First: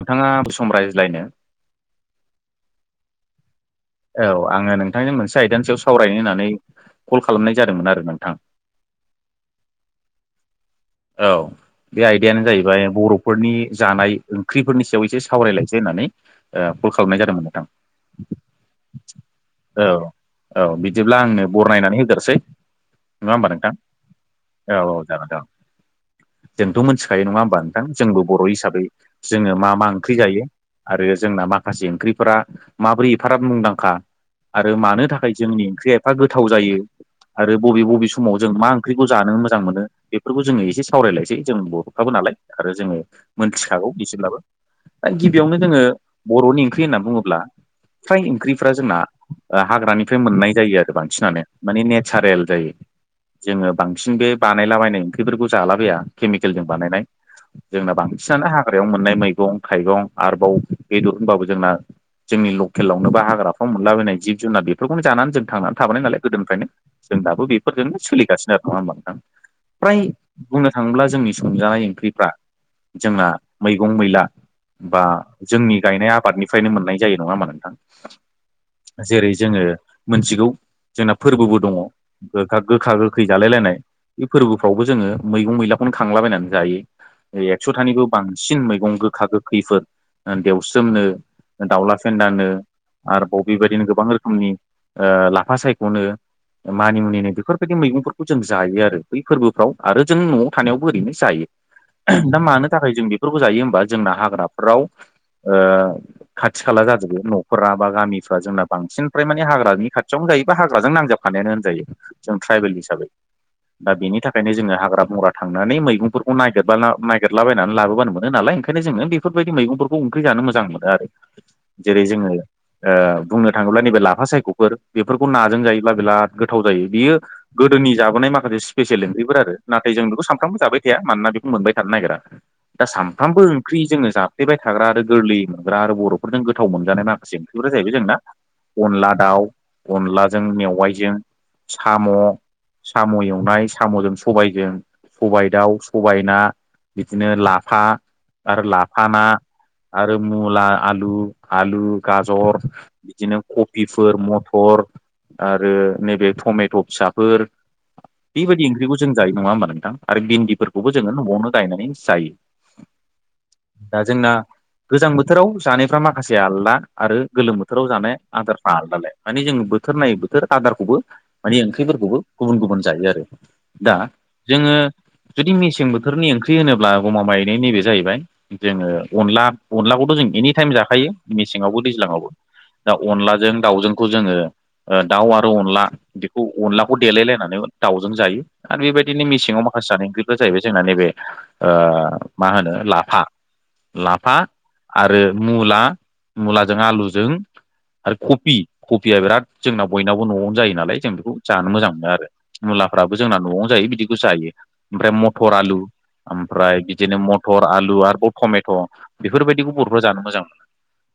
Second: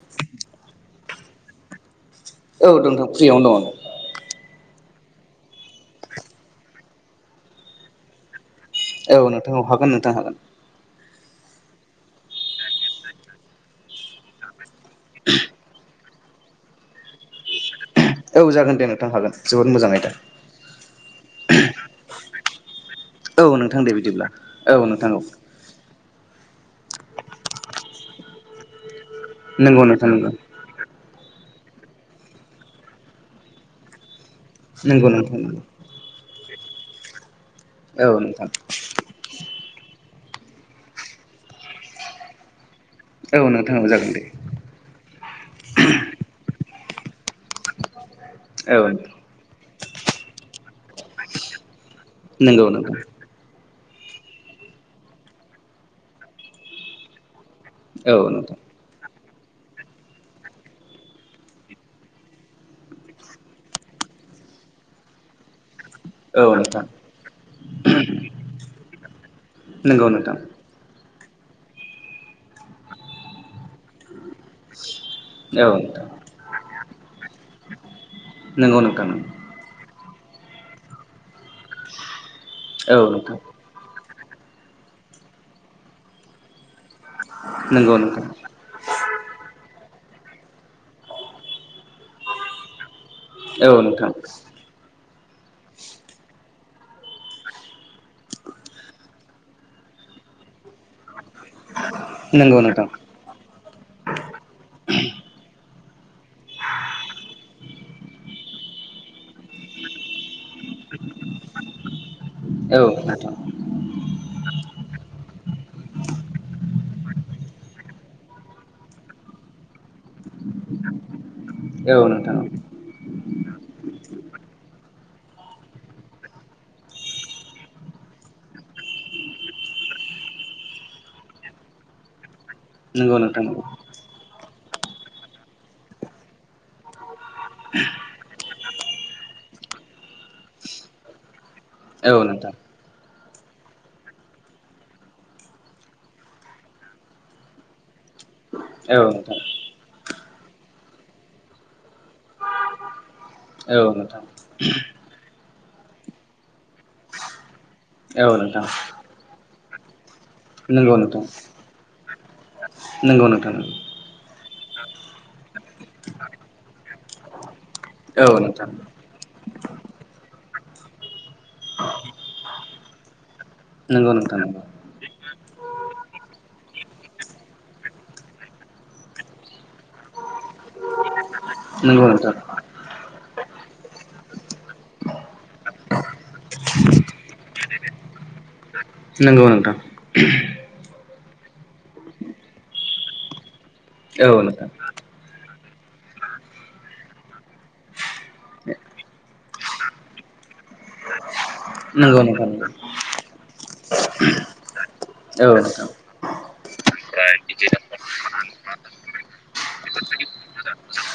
नोंथांआ दसे सम राज्लायनो। औ नोंथां फ्रियावनो दङ आङो। औ आङो नोंथांजों मोनसे आयदानि सयाव सावरायनो होननानै कल खालामनाय जादोंमोन आरो नोंथां। औ नोंथां औ हागोन नोंथां हागोन। औ। बे आयदायानो जाहैबाय बर'फोरनि जानाय ओंख्रिफोरनि सायाव एसे सावरायलायनोसै होननानै ओ कल खालामनाय जादोंमोन नोंथां। औ जागोन दे नोंथां हागोन जोबोद मोजां औ आयदा। औ बिदिब्ला आंनो बरनायनानै होग्रोनोसै। नङा औ होमबा नोंथां, दे बिदिब्ला औ औ नोंथां जागोन जागोन। जोंथ' मोनथिखायो नङा होमबा नोंथां, जोंबो बर' हिसाबै जोङो मा नंगौ मा नोंथां ओंख्रि जायो आरो जोंना माखासे ओंख्रिफोरा माबोरै एफाग्राब मुंदांखा। आरो मानो नंगौ नंगौ थाखाय नोंथां जोंनि ओंख्रिया एफा गोथाव जायो आरो बबे नंगौ बबे औ समाव नोंथां जों मा ओंख्रिखौ जानो मोजां मोनो बेफोरखौ जोङो एसे सावराय लायसै, जों बर'खाबो नालाय आरो जोंनि औ नोंथां औ मोनथिखागौ जागोन दे इसेब्लाबो। दा गिबियावनो जोङो बर'नि ओंख्रि होनना बुङोब्ला फ्राय ओंख्रिफ्रा औ जोंना हाग्रानिफ्राय मोननाय जायो आरो बांसिनानो माने नेचारेल नंगौ जायो नोंथां जोङो बांसिन बे बानायलाबायनाय ओंख्रिफोरखौ जालाबाया केमिकेलजों बानायनाय जोंना औ बांसिनानो नोंथां हाग्रायाव मोननाय मैगं थाइगं आरबाव बेदर होनबाबो जोंना जोंनि लकेलावनो बा हाग्राफ्राव मोनलाबायनाय जिब जुनार बेफोरखौनो जानानै जों थांनानै थाबोनाय नालाय औ गोदोनिफ्रायनो नोंथां जों दाबो बेफोरजोंनो सोलिगासिनो आरो नङा होमबा नोंथां प्राय नंगौ नोंथां बुंनो थाङोब्ला जोंनि संजानाय ओंख्रिफ्रा जोंना मैगं मैला बा औ जोंनि नोंथां गायनाय आबादनिफ्रायनो मोननाय जायो नङा होमबा नोंथां नंगौ नोंथां जेरै जोङो मोनथिगौ जोंना फोरबोबो दङ गोखा गोखा औ गोखै नोंथां जालाय लायनाय बे फोरबोफ्रावबो जोङो मैगं मैलाखौनो खांलाबायनानै जायो ऐ नंगौ एकस'थानिबो नोंथां बांसिन मैगं गोखा गोख खैफोर ओ देवस्रोमनो दाउला फेन्दानो आरोबाव औ बेबायदिनो गोबां नोंथां रोखोमनि ओ लाफा सायख'नो मानि मुनिनो बेफोरबायदि मैगंफोरखौ जों जायो आरो बै फोरबोफ्राव आरो जों न'आव थानायावबो ओरैनो जायो दा नंगौ मानो नोंथां थाखाय जों बे फोरखौ जायो होमबा जोंना हाग्राफोराव ओ खाथि खाला जाजोबो न'खरा बा गामिफ्रा जोंना बांसिन प्राय माने हाग्रानि खाथियावनो जायोबा हाग्राजों नांजाब खानायानो होनजायो जों ट्राइबेल औ हिसाबै दा बेनि थाख ओंखायनो जोङो हाग्रा बंग्रा थांनानै मैगंफोरखौ नागिरबाला नागिरलाबायनानै लाबोबानो मोनो नालाय ओंखायनो जोङो बेफ फोरबायदि मैगंफोरखौ ओंख्रि जानो मोजां मोनो आरो नोंथां औ जेरै जोङो नोंथां ओ बुंनो थाङोब्ला नैबे लाफा सायख'फोर बेफोरखौ नाजों जायोब्ला बिराद गोथाव जायो बियो गोदोनि जाबोनाय माखासे स्पेसियेल ओंख्रि फोर आरो नाथाय जों बेखौ सानफ्रामबो जाबाय थाया मानोना बेखौ मोनबाय थानो नागिरा दा नंगौ नोंथां सानफ्रामबो ओंख्रि जोङो जा बाय थाग्रा आरो गोरलैयै मोनग्रा आरो बर'फोरजों गोथाव मोनजानाय माखासे ओंख्रिफोरा जाहैबाय जोंना अनला दाउ अनलाजों मेवाइजों साम' औ नोंथां औ नोंथां साम' एवनाय साम'जों स सबायजों सबाय दाउ सबाय ना बिदिनो लाफा आरो औ लाफा ना आरो मुला आलु आलु गाजर बिदिनो नोंथां कपिफोर मत तर आरो नैबे थमेथ फिसाफोर औ नोंथां बेबायदि ओंख्रिखौ जों जायो नङा होमबा नोंथां आरो नंगौ भिन्दिफोरखौबो जोङो न'आवनो गायनानै जायो नोंगौ नोंथां नोंगौ दा जोंना गोजां बोथोराव जानायफ्रा माखासे आलदा आरो गोलोम बोथोराव जानाय औ नोंथां आदारफ्रा आलदालाय माने जोङो बोथोर नायै बोथोर आदारखौबो मानि ओंख्रिफोरखौबो गुबुन गुबुन जायो आरो दा नंगौ नोंथां जोङो जुदि मेसें बोथोरनि ओंख्रि होनोब्ला गमा मायैनाय नैबे जाहैबाय जोङो अनला अनलाखौथ' जों एनिटाइम जाखायो मेसेङावबो नंगौ नंगौ दैज्लाङावबो नोंथां दा अनलाजों दाउजोंखौ जोङो ओ दाउ आरो अनला बेखौ अनलाखौ देलायलायनानै दाउजों जायो आरो बेबायदिनो नंगौ मेसेंङाव नोंथां माखासे जानाय ओंख्रिफ्रा जाहैबाय जोंना नैबे मा होनो लाफा लाफा औ नोंथां आरो मुला मुलाजों आलुजों आरो कपि कपिया बिराद जोंनाव बयनावबो न'आवनो जायो नालाय जों बेखौ जानो मोजां मोनो नंगौ आरो नोंथां मुलाफ्राबो जोंना न'आवनो जायो बिदिखौ जायो ओमफ्राय औ मटर आलु नोंथां ओमफ्राय बिदिनो मटर आलु आरोबाव टमेट' बेफोरबायदिखौ बर'फ्रा जानो मोजां मोनो।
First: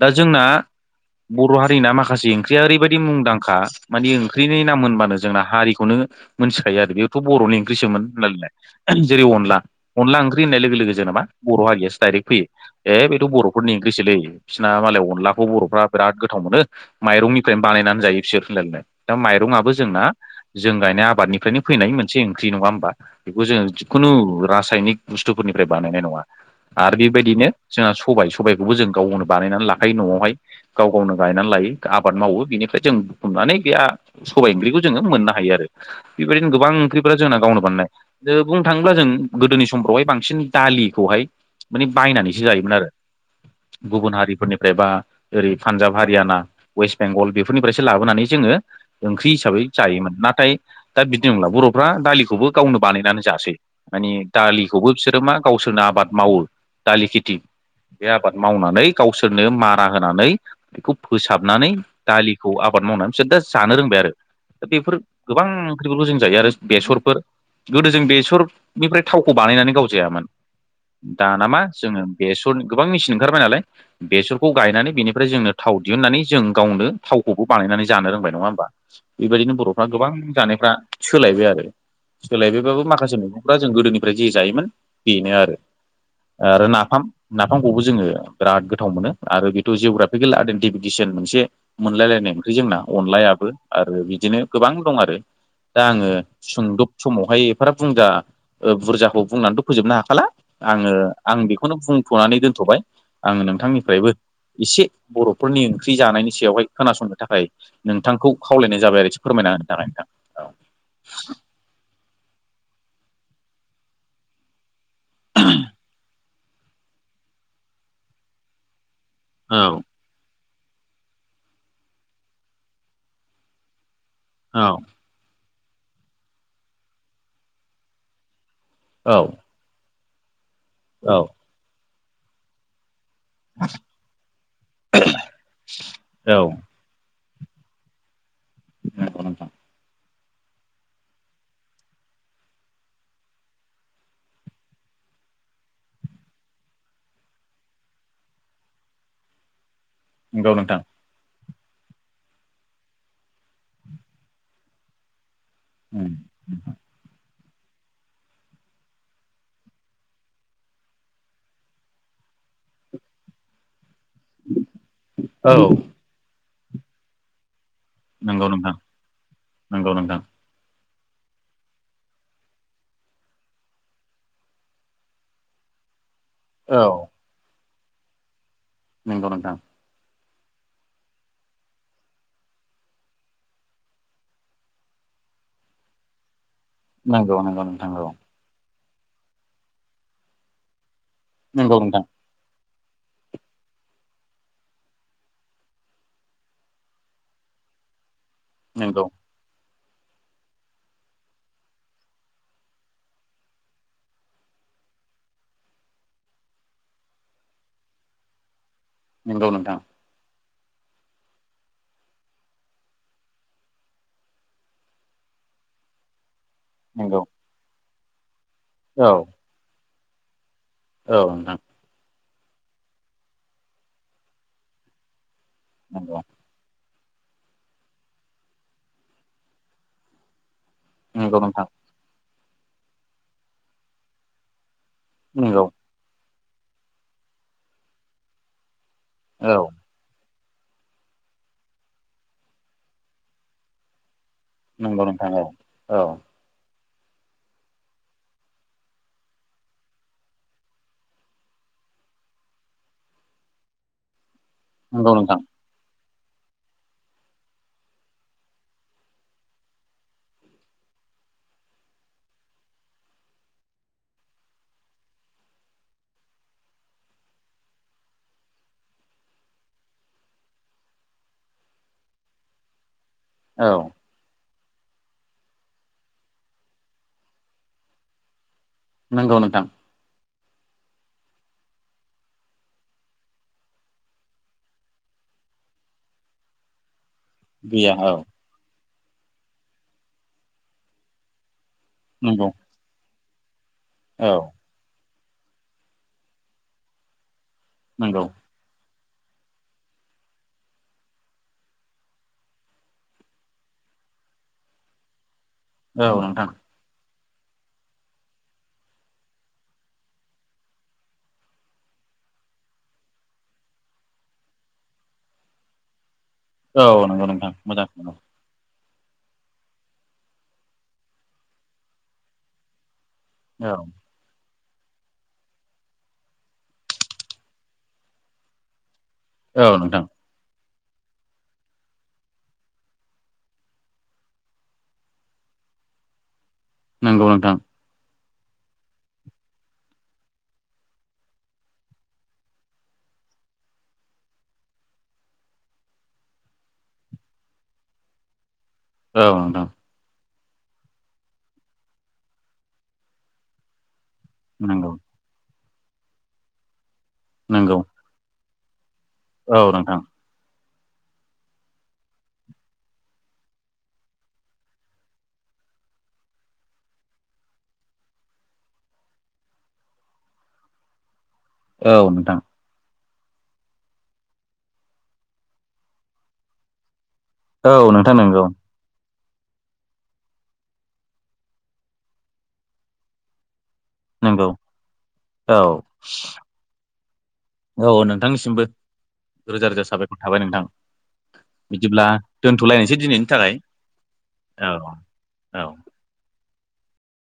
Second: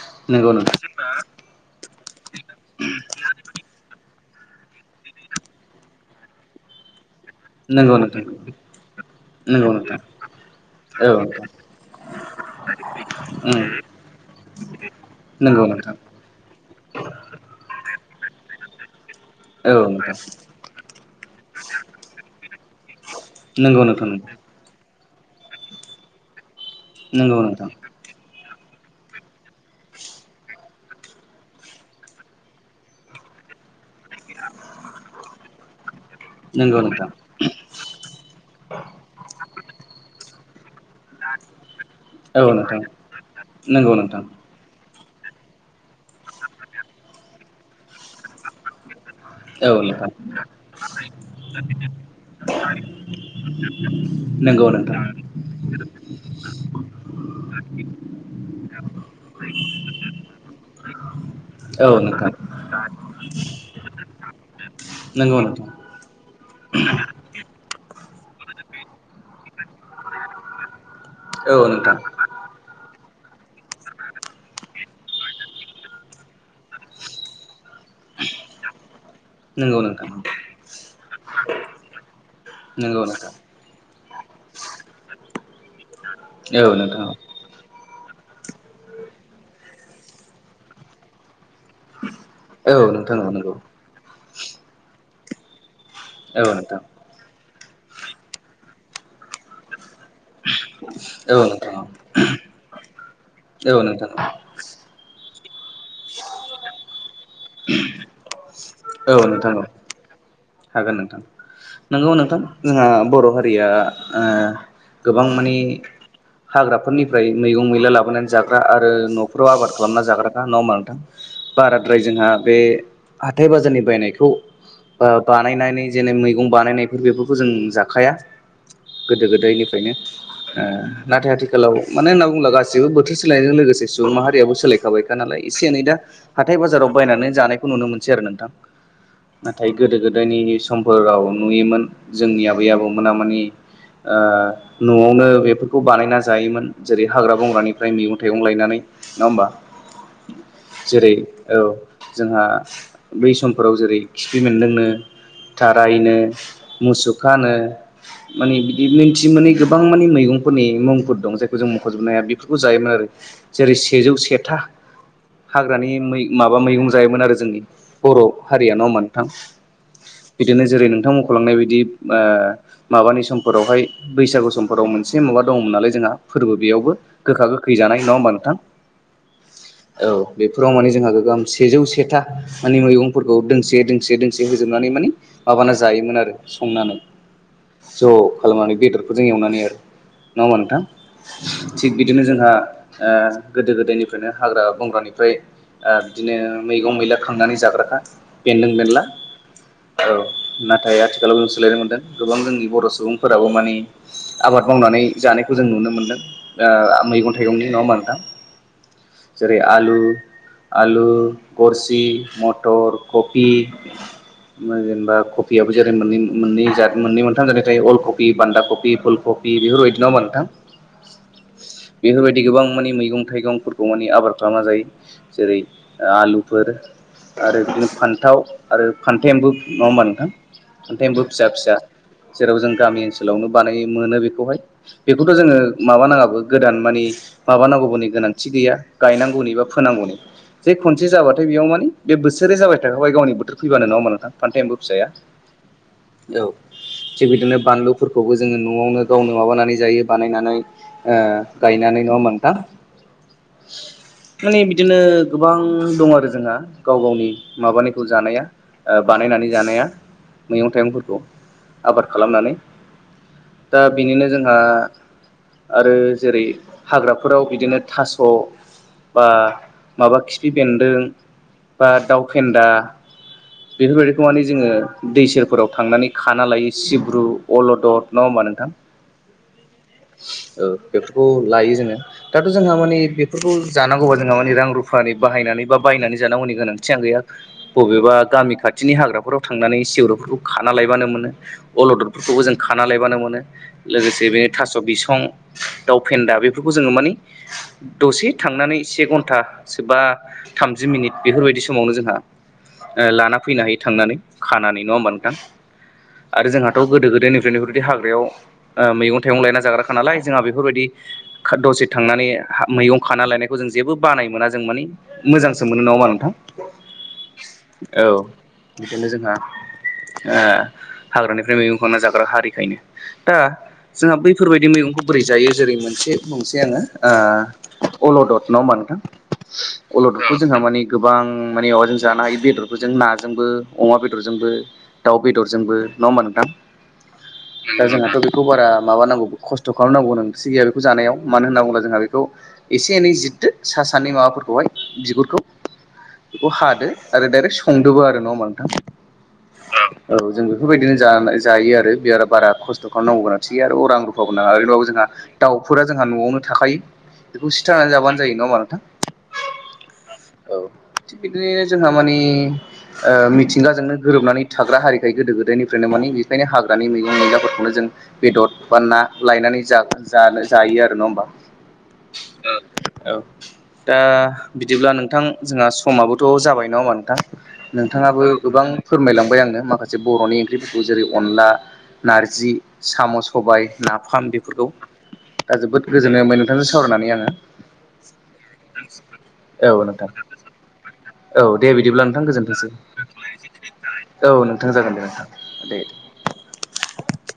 दा जोंना नंगौ नोंथां बर' हारिना माखासे ओंख्रिया ओरैबायाददि मुंदांखा मानिे ओंख्रिनि नाम होनबानो जोंना हारिखौनो मोनथिखायो आरो बेयावथ' बर'नि नंगौ ओंख्रिसोमोन नोंथां होनलायनाय जेरै अनला नंगौ नोंथां अनला ओंख्रि होननाय लोगो लोगो औ जेनेबा नोंथां बर' हारियासो डाइरेक्ट फैयो। ए बेथ' उम बर'फोरनि ओंख्रिसोलै बिससिना मालायाव अनलाखौ नंगौ बर'फ्रा नोंथां बिराद गोथाव मोनो। माइरंनिफ्रायनो बानायनानै जायो बिसोरफोरलायलायनो दा माइरङाबो औ जोंना नोंथां जों गायनाय आबादनिफ्रायनो फैनाय मोनसे ओंख्रि नङा होमबा बेखौ जोङो नंगौ नोंथां जिखुनु रासायनिक बुस्थुफोरनिफ्राय बानायनाय नङा। आरो नंगौ बेबायदिनो नोंथां जोंहा सबाय सबायखौबो जों गावनो बानायनानै लाखायो न'आवहाय गाव गावनो गायनानै लायो आबाद मावो बिनिफ्राय जों बुखुमनानै बेहा सबाय ओंख्रिखौ जोङो मोननो हायो आरो बेबायदिनो गोबां नंगौ नोंथां ओंख्रिफोरा जोंना गावनो बानायनाय जों बुंनो थाङोब्ला जों गोदोनि समखोवहाय बांसिन दालिखौहाय माने बायनानैसो औ जायोमोन नोंथां आरो नंगौ गुबुन नोंथां हारिफोरनिफ्राय बा ओरै पान्जाब हारियाना उइस बेंगल बेफोरनिफ्रायसो लाबोनानै जोङो ओंख्रि हिसाबै औ नोंथां जायोमोन नाथाय दा बिदि नंला बर'फ्रा दालिखौबो गावनो बानायनानै जायो। माने नंगौ दालिखौबो नोंथां बिसोरो मा गावसोरनो आबाद मावो दालि खेथि बे आबाद मावनानै गावसोरनो मारा होनानै बेखौ फोसाबनानै औ नोंथां दालिखौ आबाद मावनानै बिसोर दा जानो रोंबाय आरो दा बेफोर नंगौ गोबां नोंथां ओंख्रिफोरखौ जों जायो आरो बेसरफोर गोदो जों बेसरनिफ्राय थावखौ बानायनानै गावजायामोन दा नामा औ नोंथां जोङो बेसर गोबां मेसिन ओंखारबाय नालाय। बेसरखौ गायनानै बेनिफ्राय जोंनो थाव दिहुननानै जों गावनो थावखौबो बानायनानै जानो रोंबाय नङा होमबा। बेबायदिनो नंगौ बर'फ्रा नोंथां गोबां जानायफ्रा सोलायबाय आरो सोलायबायबाबो नंगौ माखासे नोंथां जों गोदोनिफ्राय जे जायोमोन बेनो आरो औ नोंथां औ नाफाम नोंथां नाफामखौबो जोङो बिराद गोथाव मोनो आरो बेथ' जिअ'ग्राफिकेल आइडेन्टिफिकेसन मोनसे मोनलायलायनाय ओंख्रि जोंना औ अनलायाबो नंगौ आरो बिदिनो गोबां दं आरो। दा आङो औ नोंथां सुंदब समावहाय एफाराब बुंजा बुरजाखौ बुंनानैथ' फोजोबनो हाखाला आङो आं औ बेखौनो नोंथां बुंथ'नानै दोनथ'बाय आङ औ नोंथां नोंथांनिफ्रायबो एसे बर'फोरनि ओंख्रि जानायनि सायावहाय खोनासंनो थाखाय नोंथांखौ खावलाय जाबाय औ आरोख फोरमायना नोंथां औ होनो थाखाय नोंथां। औ हागोन नोंथां। ओव नोंगोव नोंथां जोंहा बर' हारिया ओ गोबां माने हाग्राफोरनिफ्राय मैगं मैला लाबोनानै जाग्रा आरो न' फोराव आबाद खालामना जाग्राखा न' होनबा नोंथां बाराद्राय जोंहा बे हाथाइ बाजारनि बायनायखौ औ। ओ बानायनानै जेनै मैगं बानायनायफोर बेफोरखौ जों जाखाया। औ गोदो गोदायनिफ्रायनो ओ औ नाथाय आथिखालाव मानो होनना बुंब्ला गासिबो। गासिबो बोथोर सोलायनायजों लोगोसे सुबुं माहारियाबो सोलायखाबायखा नालाय एसे एनै दा औ हाथाय बाजाराव बायनानै जानायखौ नुनो मोनसै आरो नोंथां नाथाय गोदो गोदाय गोदोनि समफोराव नुयोमोन जोंनि आबै आबौमोना मानि ओ न'आवनो बेफोरखौ बानायना जायोमोन जेरै हाग्रा बंग्रानिफ्राय मैंगं थाइगं लायनानै नङा होमबा? नंगौ नोंथां। जेरै औ जोंहा बै समफोराव जेरै खिफि बेन्दोंनो थारायनो मुसुखानो, माने बिदि मिन्थि मोनै गोबां माने मैगंफोरनि मुंफोर दं जायखौ जों मख'जोबनो हाया बेफोरखौ जायोमोन आरो! जेरै सेजौ सेथा औ हाग्रानि मै माबा मैगं जायोमोन आरो जोंनि! बर' हारिया न' होनबा नोंथां नंगौ नोंथां बिदिनो जेरै नोंथां मख'लांनाय बायदि बा माबानि समफोरावहाय बैसागु समफोराव मोनसे माबा दङमोन नालाय जोंहा! फोरबो औ बेयावबो गोखा गोखै जानाय नङा होमबा नोंथां? नगौ नोंथां! औ बेफोराव माने जोंहा गोगोम सेजौ सेथा! माने मैगंफोरखौ दोंसे दोंसे दोंसे होजोबनानै माने माबाना जायोमोन आरो! संनानै नंगौ नोंथां औ ज'! खालामनानै बेदरफोरजों एवनानै आरो नङा होमबा नोंथां नंगौ थिग नोंथां बिदिनो जोंहा ओ गोदो गोदायनिफ्रायनो हाग्रा बंग्रानिफ्राय ओ बिदिनो मैगं मैला खांनानै जाग्राखा बेदों बेनला! नंगौ औ नाथाय आथिखालाव जों सोलायनो मोनदों गोबां जोंनि बर' सुबुंफोराबो माने आबाद मावनानै जानायखौ जों नुनो मोन्दों ओ मैगं माथांनि नङा होनबा नोंथां! नंगौ नोंथां औ नंगौ नोंथां नंगौ जेरै नोंथां आलु आलु गरसि जि मतर कफि जेनेबा कफियाबो मोननै मोननै जात मोननै नंगौ मोनथाम जानायथाय अलकपि बान्दा कफि औ फुल कफि बेफोरबायदि नङा होनबा नोंथां? औ नोंथां बेफोरबायदि गोबां मानि मैगं थाइगंफोरखौ मानि आबाद खालामना जायो जेरै नंगौ आलु फोर आरो बिदिनो फान्थाव आरो फान्थेमबो नङा होमबा नोंथां? फान्थेमबो नंगौ फिसा नोंथां फिसा जेराव जों गामि ओनसोलावनो बानाय मोनो बेखौहाय! बेखौथ' जोङो नंगौ माबाानाङाबो गोदान मानि माबानांगौबोनि गोनांथि गैया! औ गायनांगौनिबो फोनांगौनिबो जे खनसे जाबाथाय ओम बेयाव मोन बे बोसोरै जाबाय थाखाबाय गावनि बोथोर फैबानो नङा होनबा नोंथां? फान्थेम नंगौ फिसाया नोंथां औ औ थिग बिदिनो बानलुफोरखौबो जोङो न'आवनो गावनो माबानानै जायो बानायनानै! ओ गायनानै न' होनबा नोंथां? माने बिदिनो नंगौ नोंथां गोबां दं आरो जोंहा गाव गावनि माबानायखौ जानाया ओ बानायनानै जानाया मैगं थाइगंफोरखौ आबाद खालामनानै! दा बेनिनो जोंहा आरो जेरै हाग्राफोराव बिदिनो थास' बा माबा खिफि बेन्दों, बा दाउ फेन्दा औ बेफोरबायदि फुंआवनो जोङो दै सेरफोराव थांनानै खाना लायो सिब्रु अलदद नङा होमबा नोंथां? नंगौ नोंथां ओ बेफोरखौ लायो जोङो दाथ' जोंहा मानि बेफोरखौ जानांगौबा जोंहा माने रां रुफानि बाहायनानै बा बायनानै जानांगौनि गोनांथि आं गैया गैया औ बबेबा गामि खाथि खाथिनि हाग्राफोराव थांनानै सिवर'फोरखौ खाना लायबानो मोनो अलदरफोरखौबो नंगौ जों खाना लायबानो मोनो लोगोसे औ बे था बिसं दाउ फेन्दा बेफोरखौ जोङो मानि नंगौ दसे थांनानै से घन्टा सोबा थामजि मिनिट बेफोरबायदि समावनो जोंहा ओ लाना फैनो हायो थांनानै खानानै नङा होमबा नोंथां औ आरो नोंथां जोंहा दाथ' गोदो गोदोनिफ्रायनो बेफोरबायदि हाग्रायाव मैगं थगं लायना जाग्राख नालाय जोंहा बेफोरबायदि। दसे थांनानै मैगं खानालायनायखौ जेबो बानाय मोना जों मानिे मोजांसो मोनो नङा होनबा नोंथां। औ नंगौ नोंथां मोजां मोनो। बिदिनो जोंहा ओ हाग्रानिफ्राय मैगं खना जाग्रा हारिखायनो। दा औ जोंहा बैफोरबायदि मैगंखौ बोरै जायो जेरै मोनसे बुंंसेै आंङो ओ अल'दत न' होनबा नोथां। औ नोंथां। बेखौ जोंहा माने गोबां माने माबाजों जानाय बेदरफोरजों नाजोंबो अमा बेदरजोंबो। दाउ बेदरजोंबो नङा होमबा नोंथां। नंगौ नोंथां। दा जोंहाथ' बेखौ बारा माबानांगौ खस्थ' खालामनांगौ नोंसि गैया बेखौ जानायाव मानो होनना बुङोब्ला जोंहा बेखौ एसे एनै जिरदो सा सानै माबाफोरखौहाय बिगुरखौ बेखौ हादो आरो डाइरेक्ट संदबो आरो नङा होमबा नोंथां औ नोंथां औ जों बेफोरबायदिनो जायो आरो बिराद बारा खस्थ' खालामनांगौ गोन आरो थिायो आरो अरां रु ओरैाबो नंगौ जोंहा दाउफोरा जोंहा न'आवनो थाखायो बेखौ नंगौ सिथारनानै जाबानो जायो नङा हामा नोंथां औ नोंथां औ थिग बिदिनोनो जोंहा मानिे ओ मिथिंगाजोंनो गोरोबनानै थाग्रा हारिखाय गोदो गोदायनिफ्रायनो मानि बेखायनो हाग्रानि मैगं मैगाफोरखौनो जों बेदर बा ना लायनानै जानो जायो आरो नङा होम्बा। औ नोंथां। औ। दा बिदिब्ला नोंथां जोंहा समाबोथ' जाबाय न' होम्बा नोंथां औ नोंथां नोंथाङाबो नंगौ गोबां। फोरमायलांबाय आंङो माखासे बर'नि ओंख्रिफोरखौ जेरै अनला नारजि साम' सबाय। नाफाम नंगौ बेफोरखौ औ जोबोद गोजोननाय नोंथांजों सावरायनानै आंङो औ नोंथांनिसिमबो रोजा आङो रोजा औ नोंथां साबायखर थाबाय नोंथां औ दे बिदिब्ला नोंथां गोजोनथोंसै दोनथ'लायनोसै दिनैनि थाखाय नोंथां औ जागोन दे नोंथां औ। दे